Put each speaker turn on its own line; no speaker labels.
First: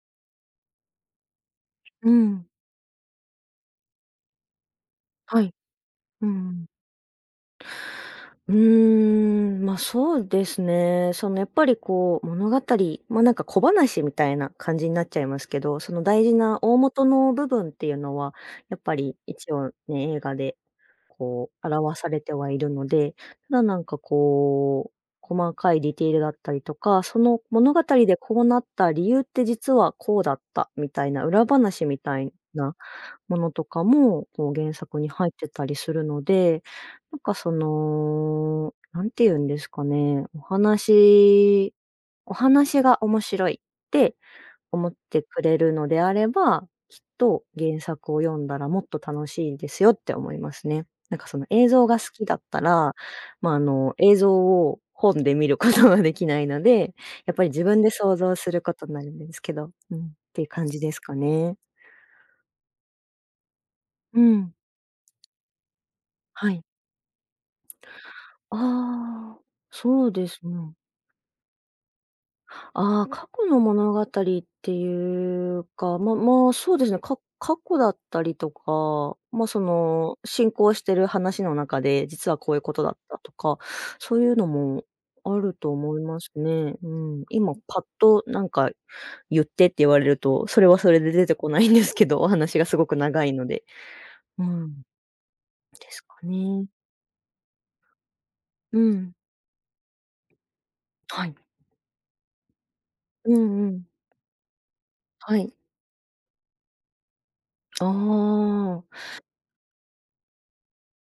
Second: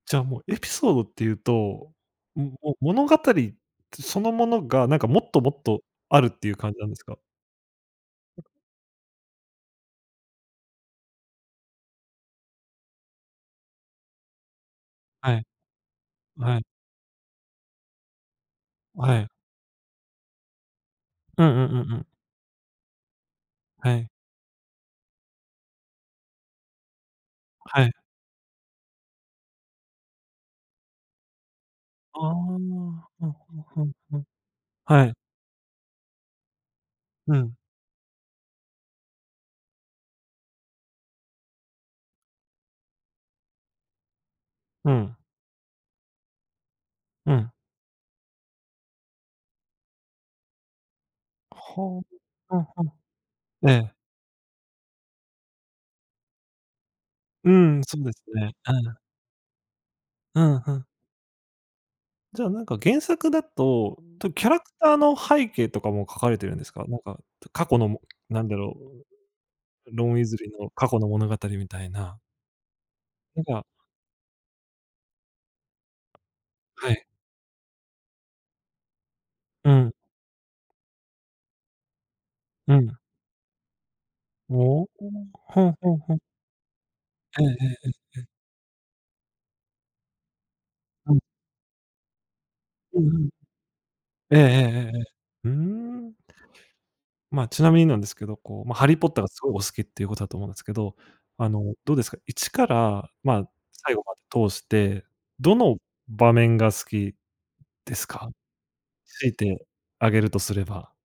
じゃあ、もうエピソードっていうと、
うん。
も物語、そのものがなんかもっ
は
とも
い。
っとあ
う
るって
ん
い
う
う
ん。
感じなんですか？
うーん、ま、そうですね。その、やっぱりこう、物語ま、なんか小話みたいな感じになっちゃい
は
ま
い。
すけど、その大事な
はい。
大元の部分っていうのは、やっぱり、
はい。
一応ね、映画で、
うん
こ
う
う
んうんう
表
ん。
されてはいるので。ただなん
は
か
い。
こう、細かいディテールだったりとか、その物語
はい。
でこうなった理由って実はこうだった、みたいな裏話みた
ああ。
いな
はあは
ものと
あ
か
はあは
も、こう原
あ。
作
は
に
い。
入ってたりするので。なんか
う
そ
ん。
の、何て言うんですかね、お話お話が面白いって、思
う
っ
ん。
てくれるのであれば、きっ
う
と
ん。
原作を読んだらもっと楽しいですよって思いますね。なんか、その映像が
は
好きだっ
あ、
た
はあは
ら、まあ、あ
あ、ええ。
の映像を、本で見ることができないので、やっぱり
う
自
ん、
分で
そうで
想
す
像す
ね。
る
は
ことに
あ。
なるんですけど、うん、っ
う
ていう
ん、
感
ふ
じ
ん。
ですかね。
じゃあ、なんか原作だと、
う
とキャ
ん。
ラクターの背景とかも書かれて
は
るん
い。
ですか？なんか過去の、なんだろう、
ああ。そ
ロ
う
ン・ウィ
で
ズ
す
リーの
ね。
過去の物語みたいな。
ああ、過
なん
去の
か。
物語っていうか、まま、そうです
は
ね、
い。
か過去だったりとか、ま、そ
うん。
の、進行している話の中で、実はこういうこ
う
とだっ
ん。
たとか、そういうのも、
おお、
ある
ふ
と
んふ
思
ん
い
ふ
ま
ん。
すね、うん。
ええ
今
ええ
パッ
えええ
と
え。
なんか、言ってって言われると、それはそれで
うん。
出てこないんですけど、お話がすごく
うんう
長
ん。
いので。
えええ
うん、
えええええ。うー
です
ん。
かね。
ま、ちなみになんですけど、こうま、
う
ハリーポッ
ん。
ターがすごいお好きっていうことだと思うんですけど、
はい。
あのどうですか？一から、
う
ま、
んうん。
最後まで通して、
はい。
どの場面が好き
あ
ですか？
あ。
強いて、あげるとすれば。